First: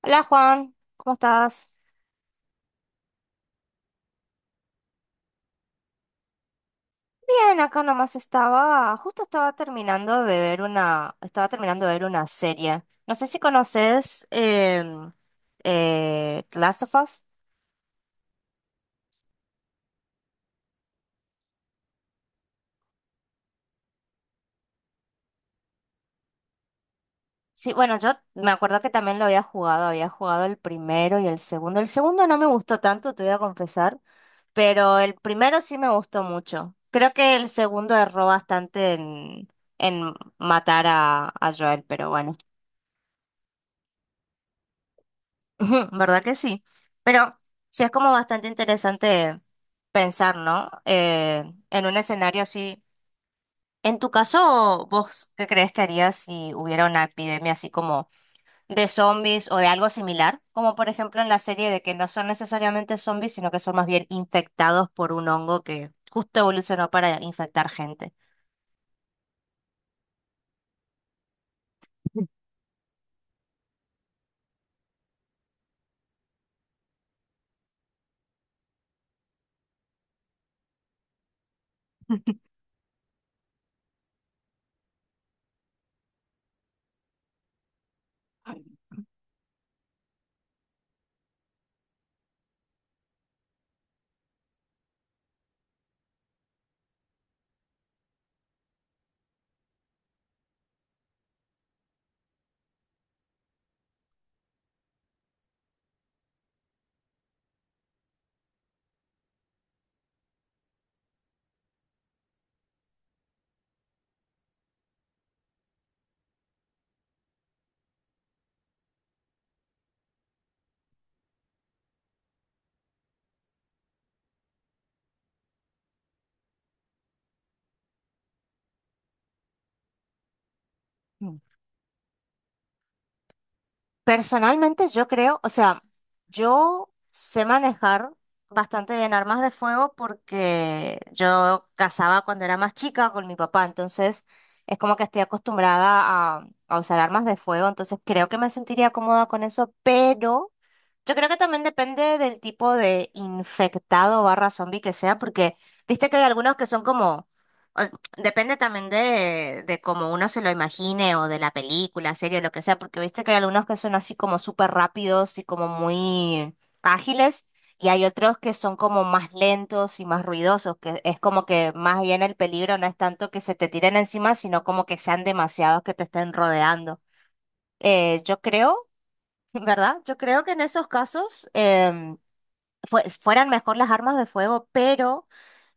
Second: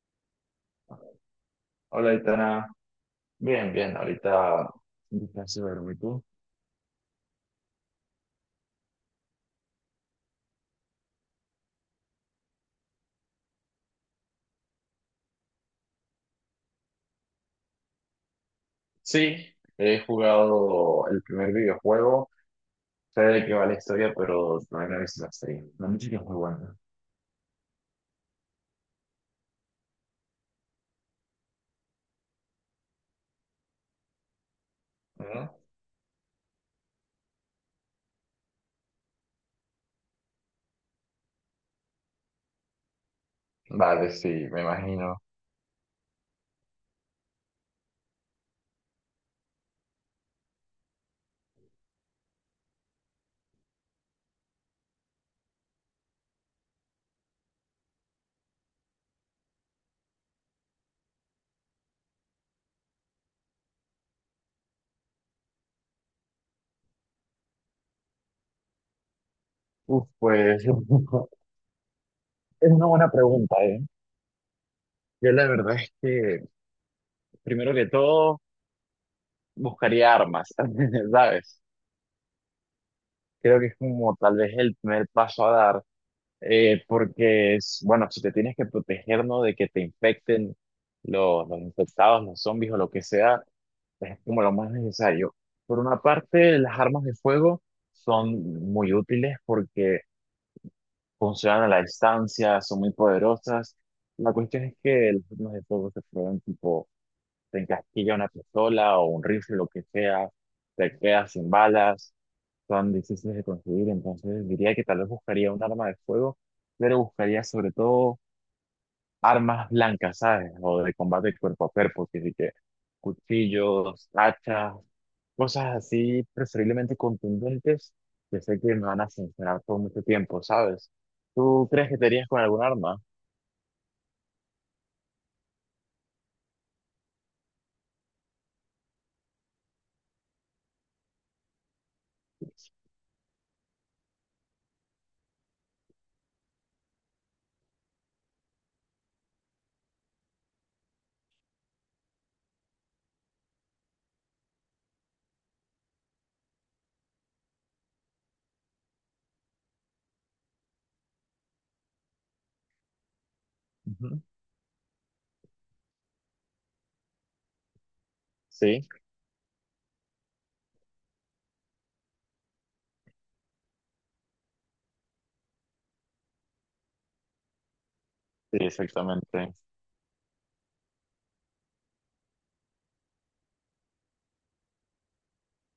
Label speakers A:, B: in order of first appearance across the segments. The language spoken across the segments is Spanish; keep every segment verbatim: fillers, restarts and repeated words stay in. A: Hola Juan, ¿cómo estás?
B: Hola, Itana. Bien, bien. Ahorita casi duermo. ¿Y tú?
A: Bien, acá nomás estaba, justo estaba terminando de ver una, estaba terminando de ver una serie. No sé si conoces em, eh, The Last of Us.
B: Sí, he jugado el primer videojuego. Sé de qué va la historia, pero no he visto la serie. La música es muy buena.
A: Sí, bueno, yo me acuerdo que también lo había jugado, había jugado el primero y el segundo. El segundo no me gustó tanto, te voy a confesar, pero el
B: Ujú.
A: primero sí me gustó mucho. Creo que el segundo erró bastante en, en matar a, a Joel, pero bueno.
B: Vale, sí, me imagino.
A: Ujú, ¿verdad que sí? Pero sí es como bastante interesante pensar, ¿no? Eh, en un escenario así. En tu caso, ¿vos qué crees que harías si hubiera una epidemia así como de zombies o de algo similar? Como por ejemplo en la serie de que no son necesariamente zombies, sino que son más bien infectados por un hongo que justo evolucionó para infectar gente.
B: Uf, pues es una buena pregunta, ¿eh? Yo la verdad es que, primero que todo, buscaría armas, ¿sabes? Creo que es como tal vez el primer paso a dar. Eh, porque es, bueno, si te tienes que proteger, ¿no? De que te infecten los, los infectados, los zombies o lo que sea, es como lo más necesario. Por una parte, las armas de fuego son muy útiles porque funcionan a la distancia, son muy poderosas. La cuestión es que las armas de fuego se prueban tipo, te encasquilla una pistola o un rifle, lo que sea, te quedas sin balas tan difíciles de conseguir, entonces diría que tal vez buscaría un arma de fuego, pero buscaría sobre todo armas blancas, ¿sabes? O de combate cuerpo a cuerpo, que sí que cuchillos, hachas, cosas así preferiblemente contundentes, que sé que me van a funcionar por mucho tiempo, ¿sabes? ¿Tú crees que te irías con algún arma?
A: Personalmente yo creo, o sea, yo sé manejar bastante bien armas de fuego porque yo cazaba cuando era más chica con mi papá, entonces es como que estoy acostumbrada a, a usar armas de fuego, entonces creo que me sentiría cómoda con eso, pero... Yo creo que también depende del tipo de infectado barra zombie que sea, porque viste que hay algunos que son como, o- depende también de, de cómo uno se lo imagine o de la película, serie, lo que sea, porque viste que hay algunos que son así
B: Ujú.
A: como súper rápidos y como muy ágiles, y hay otros que son
B: Sí,
A: como más lentos y más ruidosos, que es como que más bien el peligro no es tanto que se te tiren encima, sino como que sean demasiados que te estén rodeando. Eh, yo
B: sí,
A: creo.
B: exactamente.
A: ¿Verdad? Yo creo que en esos casos em, fue- fueran mejor las armas de fuego, pero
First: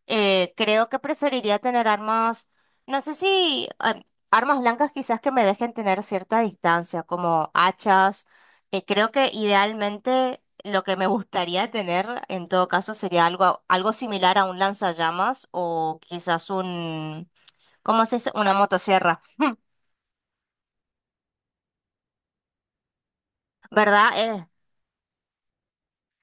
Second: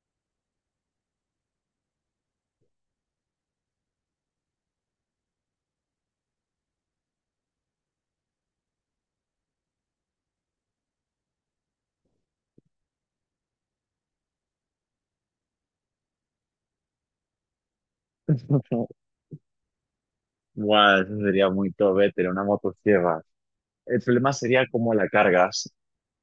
A: eh, creo que preferiría tener armas, no sé si em, armas blancas quizás que me dejen tener cierta distancia, como hachas, que creo que idealmente lo que me gustaría tener en todo caso sería algo, algo similar a un lanzallamas o quizás un, ¿cómo se dice? Una motosierra,
B: Guau, eso sería muy top, eh, tener una motosierra. El
A: ¿verdad?
B: problema
A: Eh,
B: sería cómo la cargas.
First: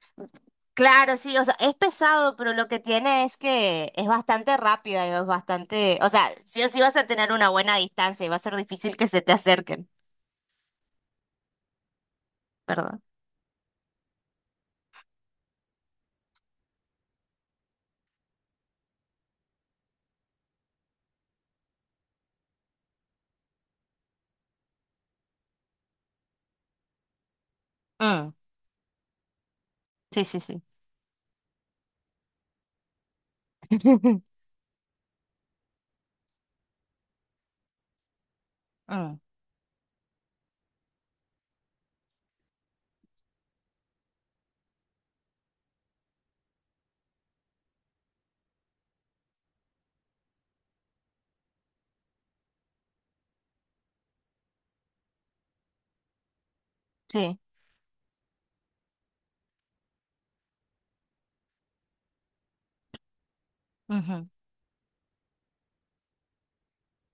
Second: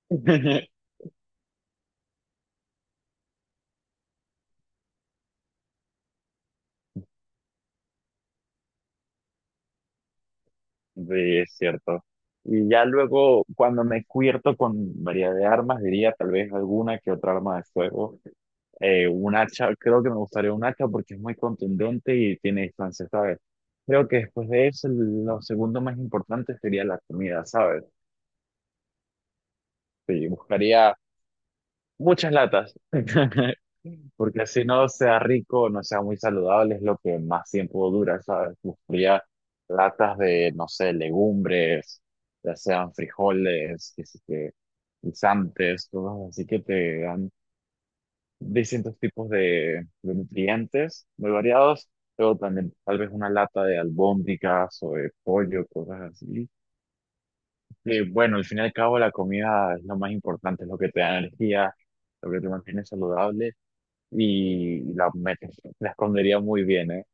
A: Claro, sí, o sea, es pesado, pero lo que tiene es que es bastante rápida y es bastante, o sea, sí o sí vas a tener una buena distancia y va a ser difícil que se te acerquen,
B: Sí, es cierto. Y ya
A: ¿verdad?
B: luego, cuando me cubierto con variedad de armas, diría tal vez alguna que otra arma de fuego. Eh, un hacha, creo que me gustaría un hacha porque es muy contundente y tiene distancia, ¿sabes? Creo que después de eso, lo segundo más importante sería la comida, ¿sabes?
A: Mm, sí,
B: Sí,
A: sí, sí.
B: buscaría muchas latas. Porque así no sea rico, no sea muy saludable, es lo que más tiempo dura, ¿sabes?
A: Mm,
B: Buscaría latas de, no sé, legumbres, ya sean frijoles, que sí que guisantes, cosas así que te dan distintos tipos de, de nutrientes muy variados. Luego también tal vez una lata de albóndigas o de pollo, cosas así.
A: sí.
B: Que bueno, al fin y al cabo la comida es lo más importante, es lo que te da energía, lo que te mantiene saludable
A: Ujú.
B: y la, me- la escondería muy bien, ¿eh?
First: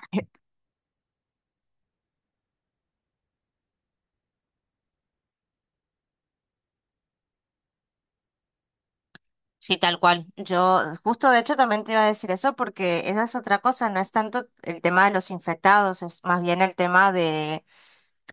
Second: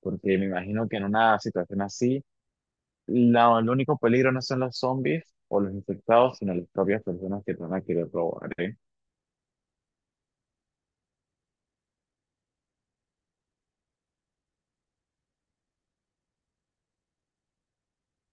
B: Porque me imagino que en una situación así, la- el único peligro no son los zombies o los infectados, sino las propias personas que te van a querer robar, ¿eh?
A: Sí, tal cual. Yo justo de hecho también te iba a decir eso porque esa es otra cosa, no es tanto el tema de los infectados, es más bien el tema de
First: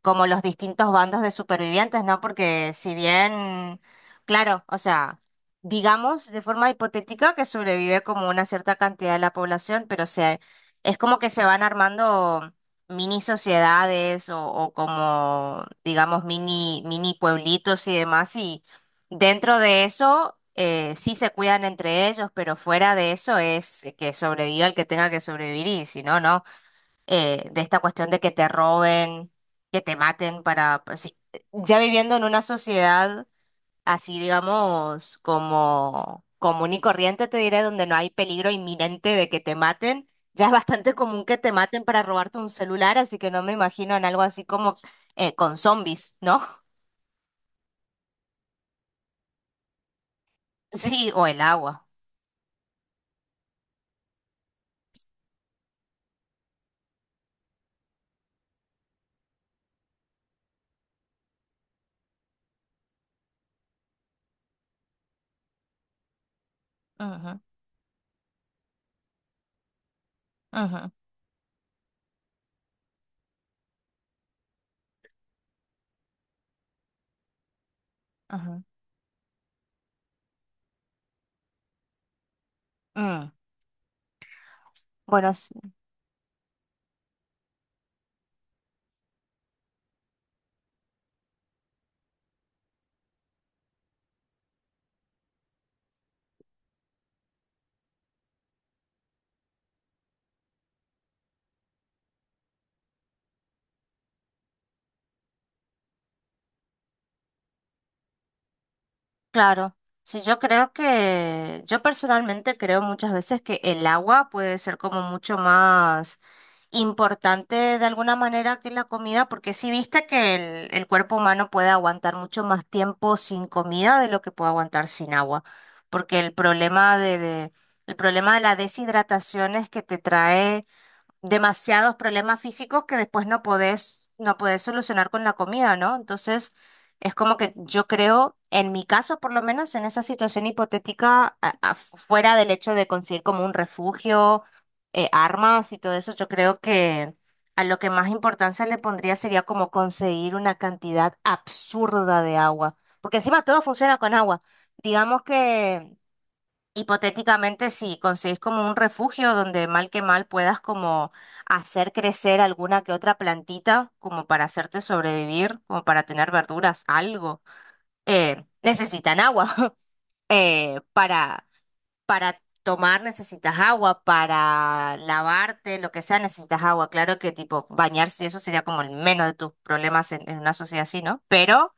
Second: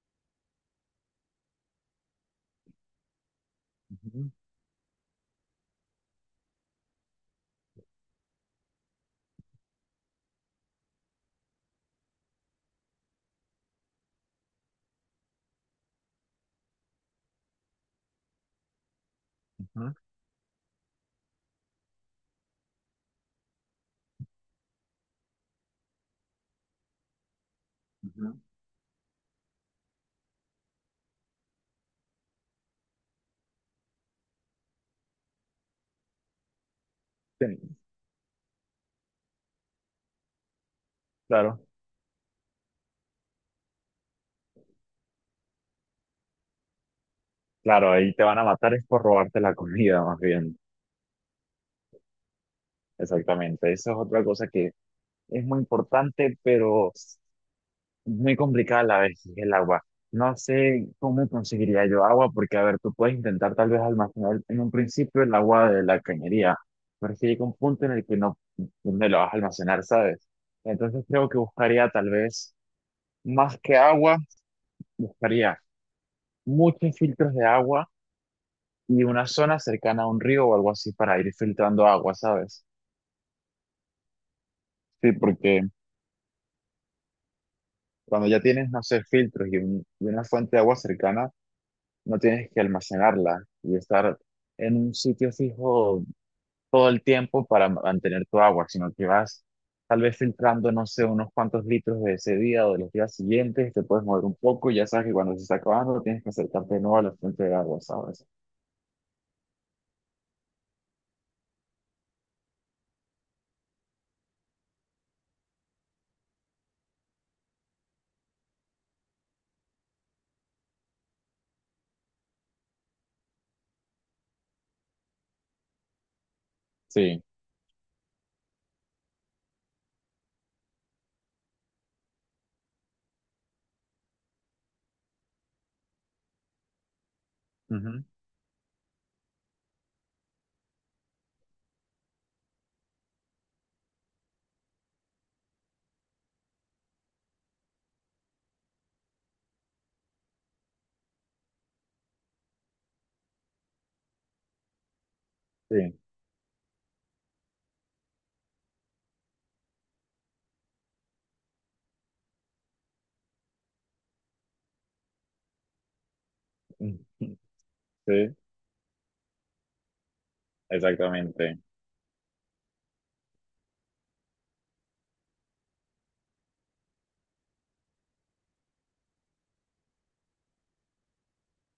A: como los distintos bandos de supervivientes, ¿no? Porque si bien,
B: Ujú,
A: claro, o sea, digamos de forma hipotética que sobrevive como una cierta cantidad de la población, pero se, es como que se van armando mini sociedades o, o como, digamos, mini, mini pueblitos y demás, y dentro de
B: ujú,
A: eso... eh, sí se cuidan entre ellos, pero fuera de eso es que sobreviva el que tenga que sobrevivir y si no, no. eh, de esta cuestión de que
B: ujú.
A: te roben, que te maten para, pues, sí, ya viviendo en una sociedad así, digamos, como común y corriente, te
B: Sí,
A: diré, donde no hay peligro inminente de que te maten, ya es bastante común que te
B: claro,
A: maten para robarte un celular, así que no me imagino en algo así como eh, con zombies, ¿no?
B: claro, ahí te van a matar es por robarte la comida, más bien.
A: Sí, o el agua.
B: Exactamente, eso es otra cosa que es muy importante, pero muy complicada la vez el agua. No sé cómo conseguiría yo agua, porque a ver, tú puedes intentar tal vez almacenar en un principio el agua de la cañería, pero si
A: Ujú,
B: llega un punto en el que no me lo vas a almacenar, ¿sabes?
A: ujú,
B: Entonces creo que buscaría tal vez más que agua, buscaría muchos filtros de agua
A: ujú.
B: y una zona cercana a un río o algo así para ir filtrando agua, ¿sabes?
A: Mm.
B: Sí,
A: Bueno,
B: porque cuando ya tienes, no sé, filtros y, un- y una fuente de agua cercana, no tienes que almacenarla y estar en un sitio fijo todo el tiempo para mantener tu agua, sino que vas tal vez filtrando, no sé, unos cuantos litros de ese día o de los días siguientes, te puedes mover un poco y ya sabes que cuando se está acabando tienes que acercarte de nuevo a la fuente de agua, ¿sabes?
A: claro, sí, yo creo que, yo personalmente creo muchas veces que el agua puede ser como mucho más importante de alguna manera que la comida, porque si viste que el, el cuerpo humano puede aguantar mucho más tiempo sin comida de lo que puede aguantar sin agua, porque el problema de,
B: Sí,
A: de- el problema de la deshidratación es que te trae demasiados problemas físicos que después no podés, no podés solucionar con la comida, ¿no? Entonces, es como que yo
B: ujú,
A: creo, en mi caso, por lo menos en esa situación hipotética, a- a- fuera del hecho de conseguir como un refugio, eh, armas y todo eso, yo creo que a lo que más importancia le pondría sería como conseguir una cantidad absurda de agua, porque encima todo funciona con agua. Digamos
B: sí,
A: que... hipotéticamente, si conseguís como un refugio donde mal que mal puedas como hacer crecer alguna que otra plantita, como para hacerte sobrevivir, como para tener verduras, algo.
B: sí,
A: Eh, necesitan agua. Eh, para,
B: exactamente.
A: para tomar necesitas agua, para lavarte, lo que sea, necesitas agua. Claro que tipo bañarse, eso sería como el menos de tus problemas en, en una sociedad así, ¿no? Pero...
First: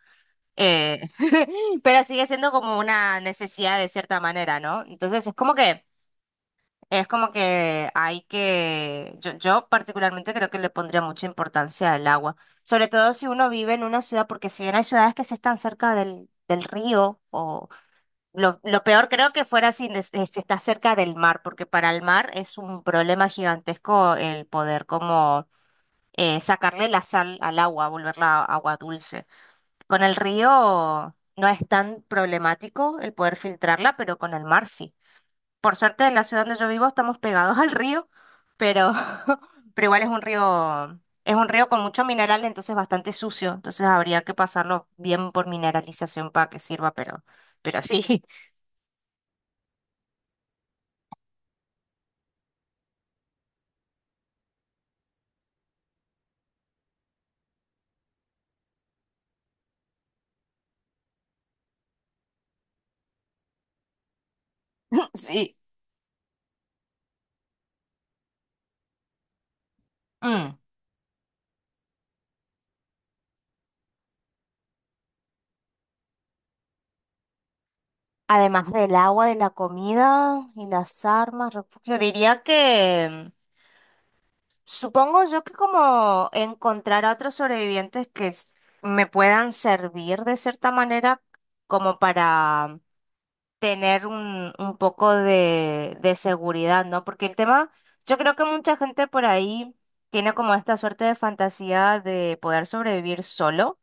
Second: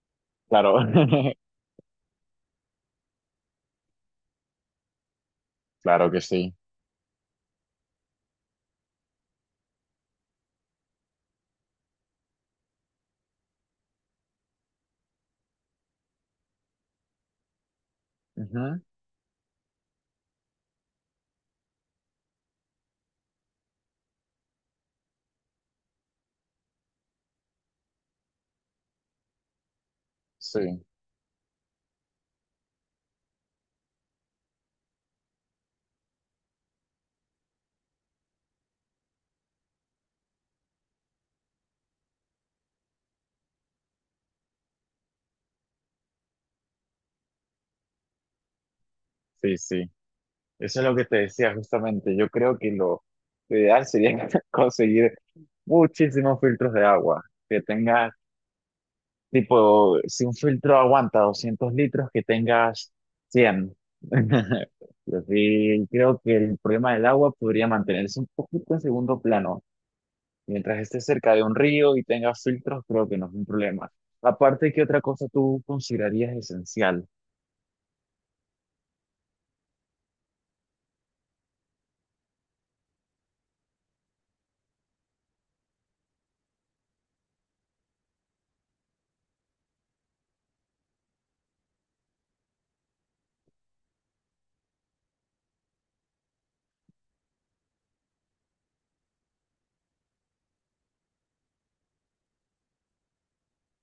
B: Claro,
A: eh, pero sigue siendo como una necesidad de cierta manera, ¿no? Entonces es como que
B: claro que sí.
A: es como que hay que, yo, yo particularmente creo que le pondría mucha importancia al agua, sobre todo si uno vive en una ciudad, porque si bien hay ciudades que se están cerca del, del río, o lo,
B: Ujú,
A: lo peor creo que fuera si, nes- eh, si está cerca del mar, porque para el mar es un problema gigantesco el poder como eh, sacarle la sal al agua, volverla agua dulce. Con el
B: sí,
A: río no es tan problemático el poder filtrarla, pero con el mar sí. Por suerte, en la ciudad donde yo vivo estamos pegados al río, pero, pero igual es un río, es un río con mucho mineral, entonces bastante sucio. Entonces habría que pasarlo bien por mineralización para que sirva, pero, pero sí,
B: sí, sí. Eso es lo que te decía justamente. Yo creo que lo lo ideal sería conseguir muchísimos filtros de agua. Que tengas, tipo, si un filtro aguanta doscientos litros, que tengas cien. Pero
A: sí.
B: sí, creo que el problema del agua podría mantenerse un poquito en segundo plano.
A: Mm.
B: Mientras estés cerca de un río y tengas filtros, creo que no es un problema. Aparte, ¿qué otra cosa tú considerarías esencial?
A: Además del agua, de la comida y las armas, refugio, diría que supongo yo que como encontrar a otros sobrevivientes que s- me puedan servir de cierta manera como para tener un, un poco de, de seguridad, ¿no? Porque el tema, yo creo que mucha gente por ahí tiene como esta suerte de fantasía de poder sobrevivir solo,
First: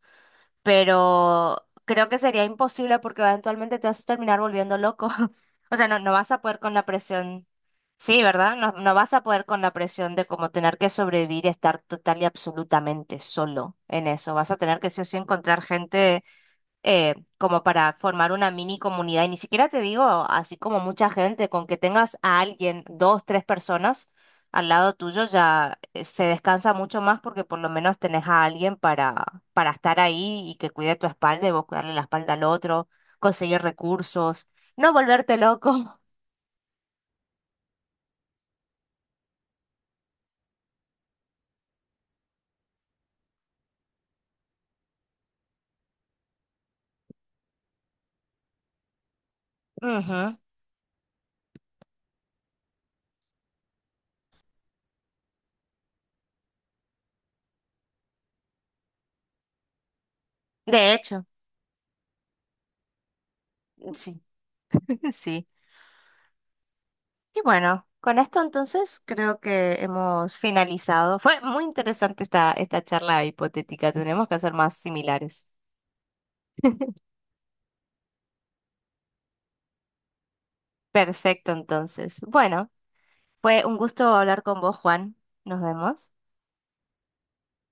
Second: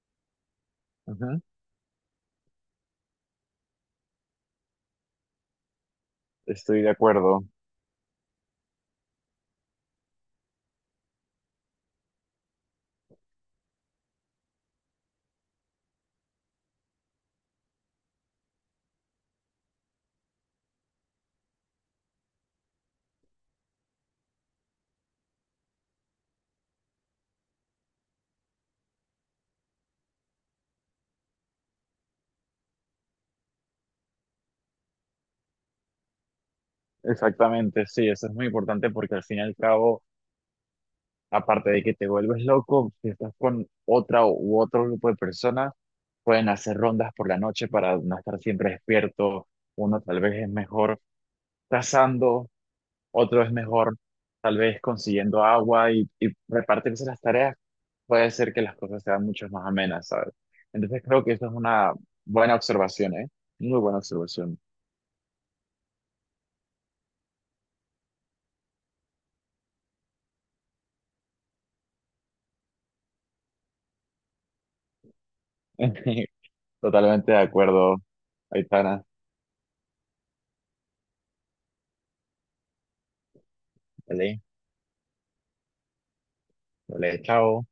B: Ujú,
A: pero creo que sería imposible porque eventualmente te vas a terminar volviendo loco. O sea, no, no vas a poder con
B: estoy
A: la
B: de
A: presión,
B: acuerdo.
A: sí, ¿verdad? No, no vas a poder con la presión de como tener que sobrevivir, y estar total y absolutamente solo en eso. Vas a tener que sí o sí encontrar gente eh, como para formar una mini comunidad. Y ni siquiera te digo así como mucha gente, con que tengas a alguien, dos, tres personas al lado tuyo ya eh, se descansa mucho más porque por lo menos tenés a alguien para, para estar ahí y que cuide tu espalda y vos cuidarle la espalda al otro, conseguir recursos, no volverte loco.
B: Exactamente, sí, eso es muy importante porque al fin y al cabo aparte de que te vuelves loco, si estás con otra u otro grupo de personas, pueden hacer rondas por la noche para no estar siempre despierto. Uno tal vez
A: Ujú.
B: es mejor cazando, otro es mejor tal vez consiguiendo agua y, y repartirse las tareas puede ser que las cosas sean mucho más amenas, ¿sabes?
A: De
B: Entonces
A: hecho,
B: creo que eso es una buena observación, ¿eh? Muy buena
A: sí,
B: observación.
A: sí. Y bueno, con esto entonces creo que hemos finalizado. Fue muy interesante esta, esta charla hipotética. Tenemos que hacer más similares.
B: Totalmente de acuerdo, Aitana.
A: Perfecto, entonces. Bueno, fue un gusto hablar
B: Vale,
A: con vos, Juan. Nos vemos.
B: vale, chao.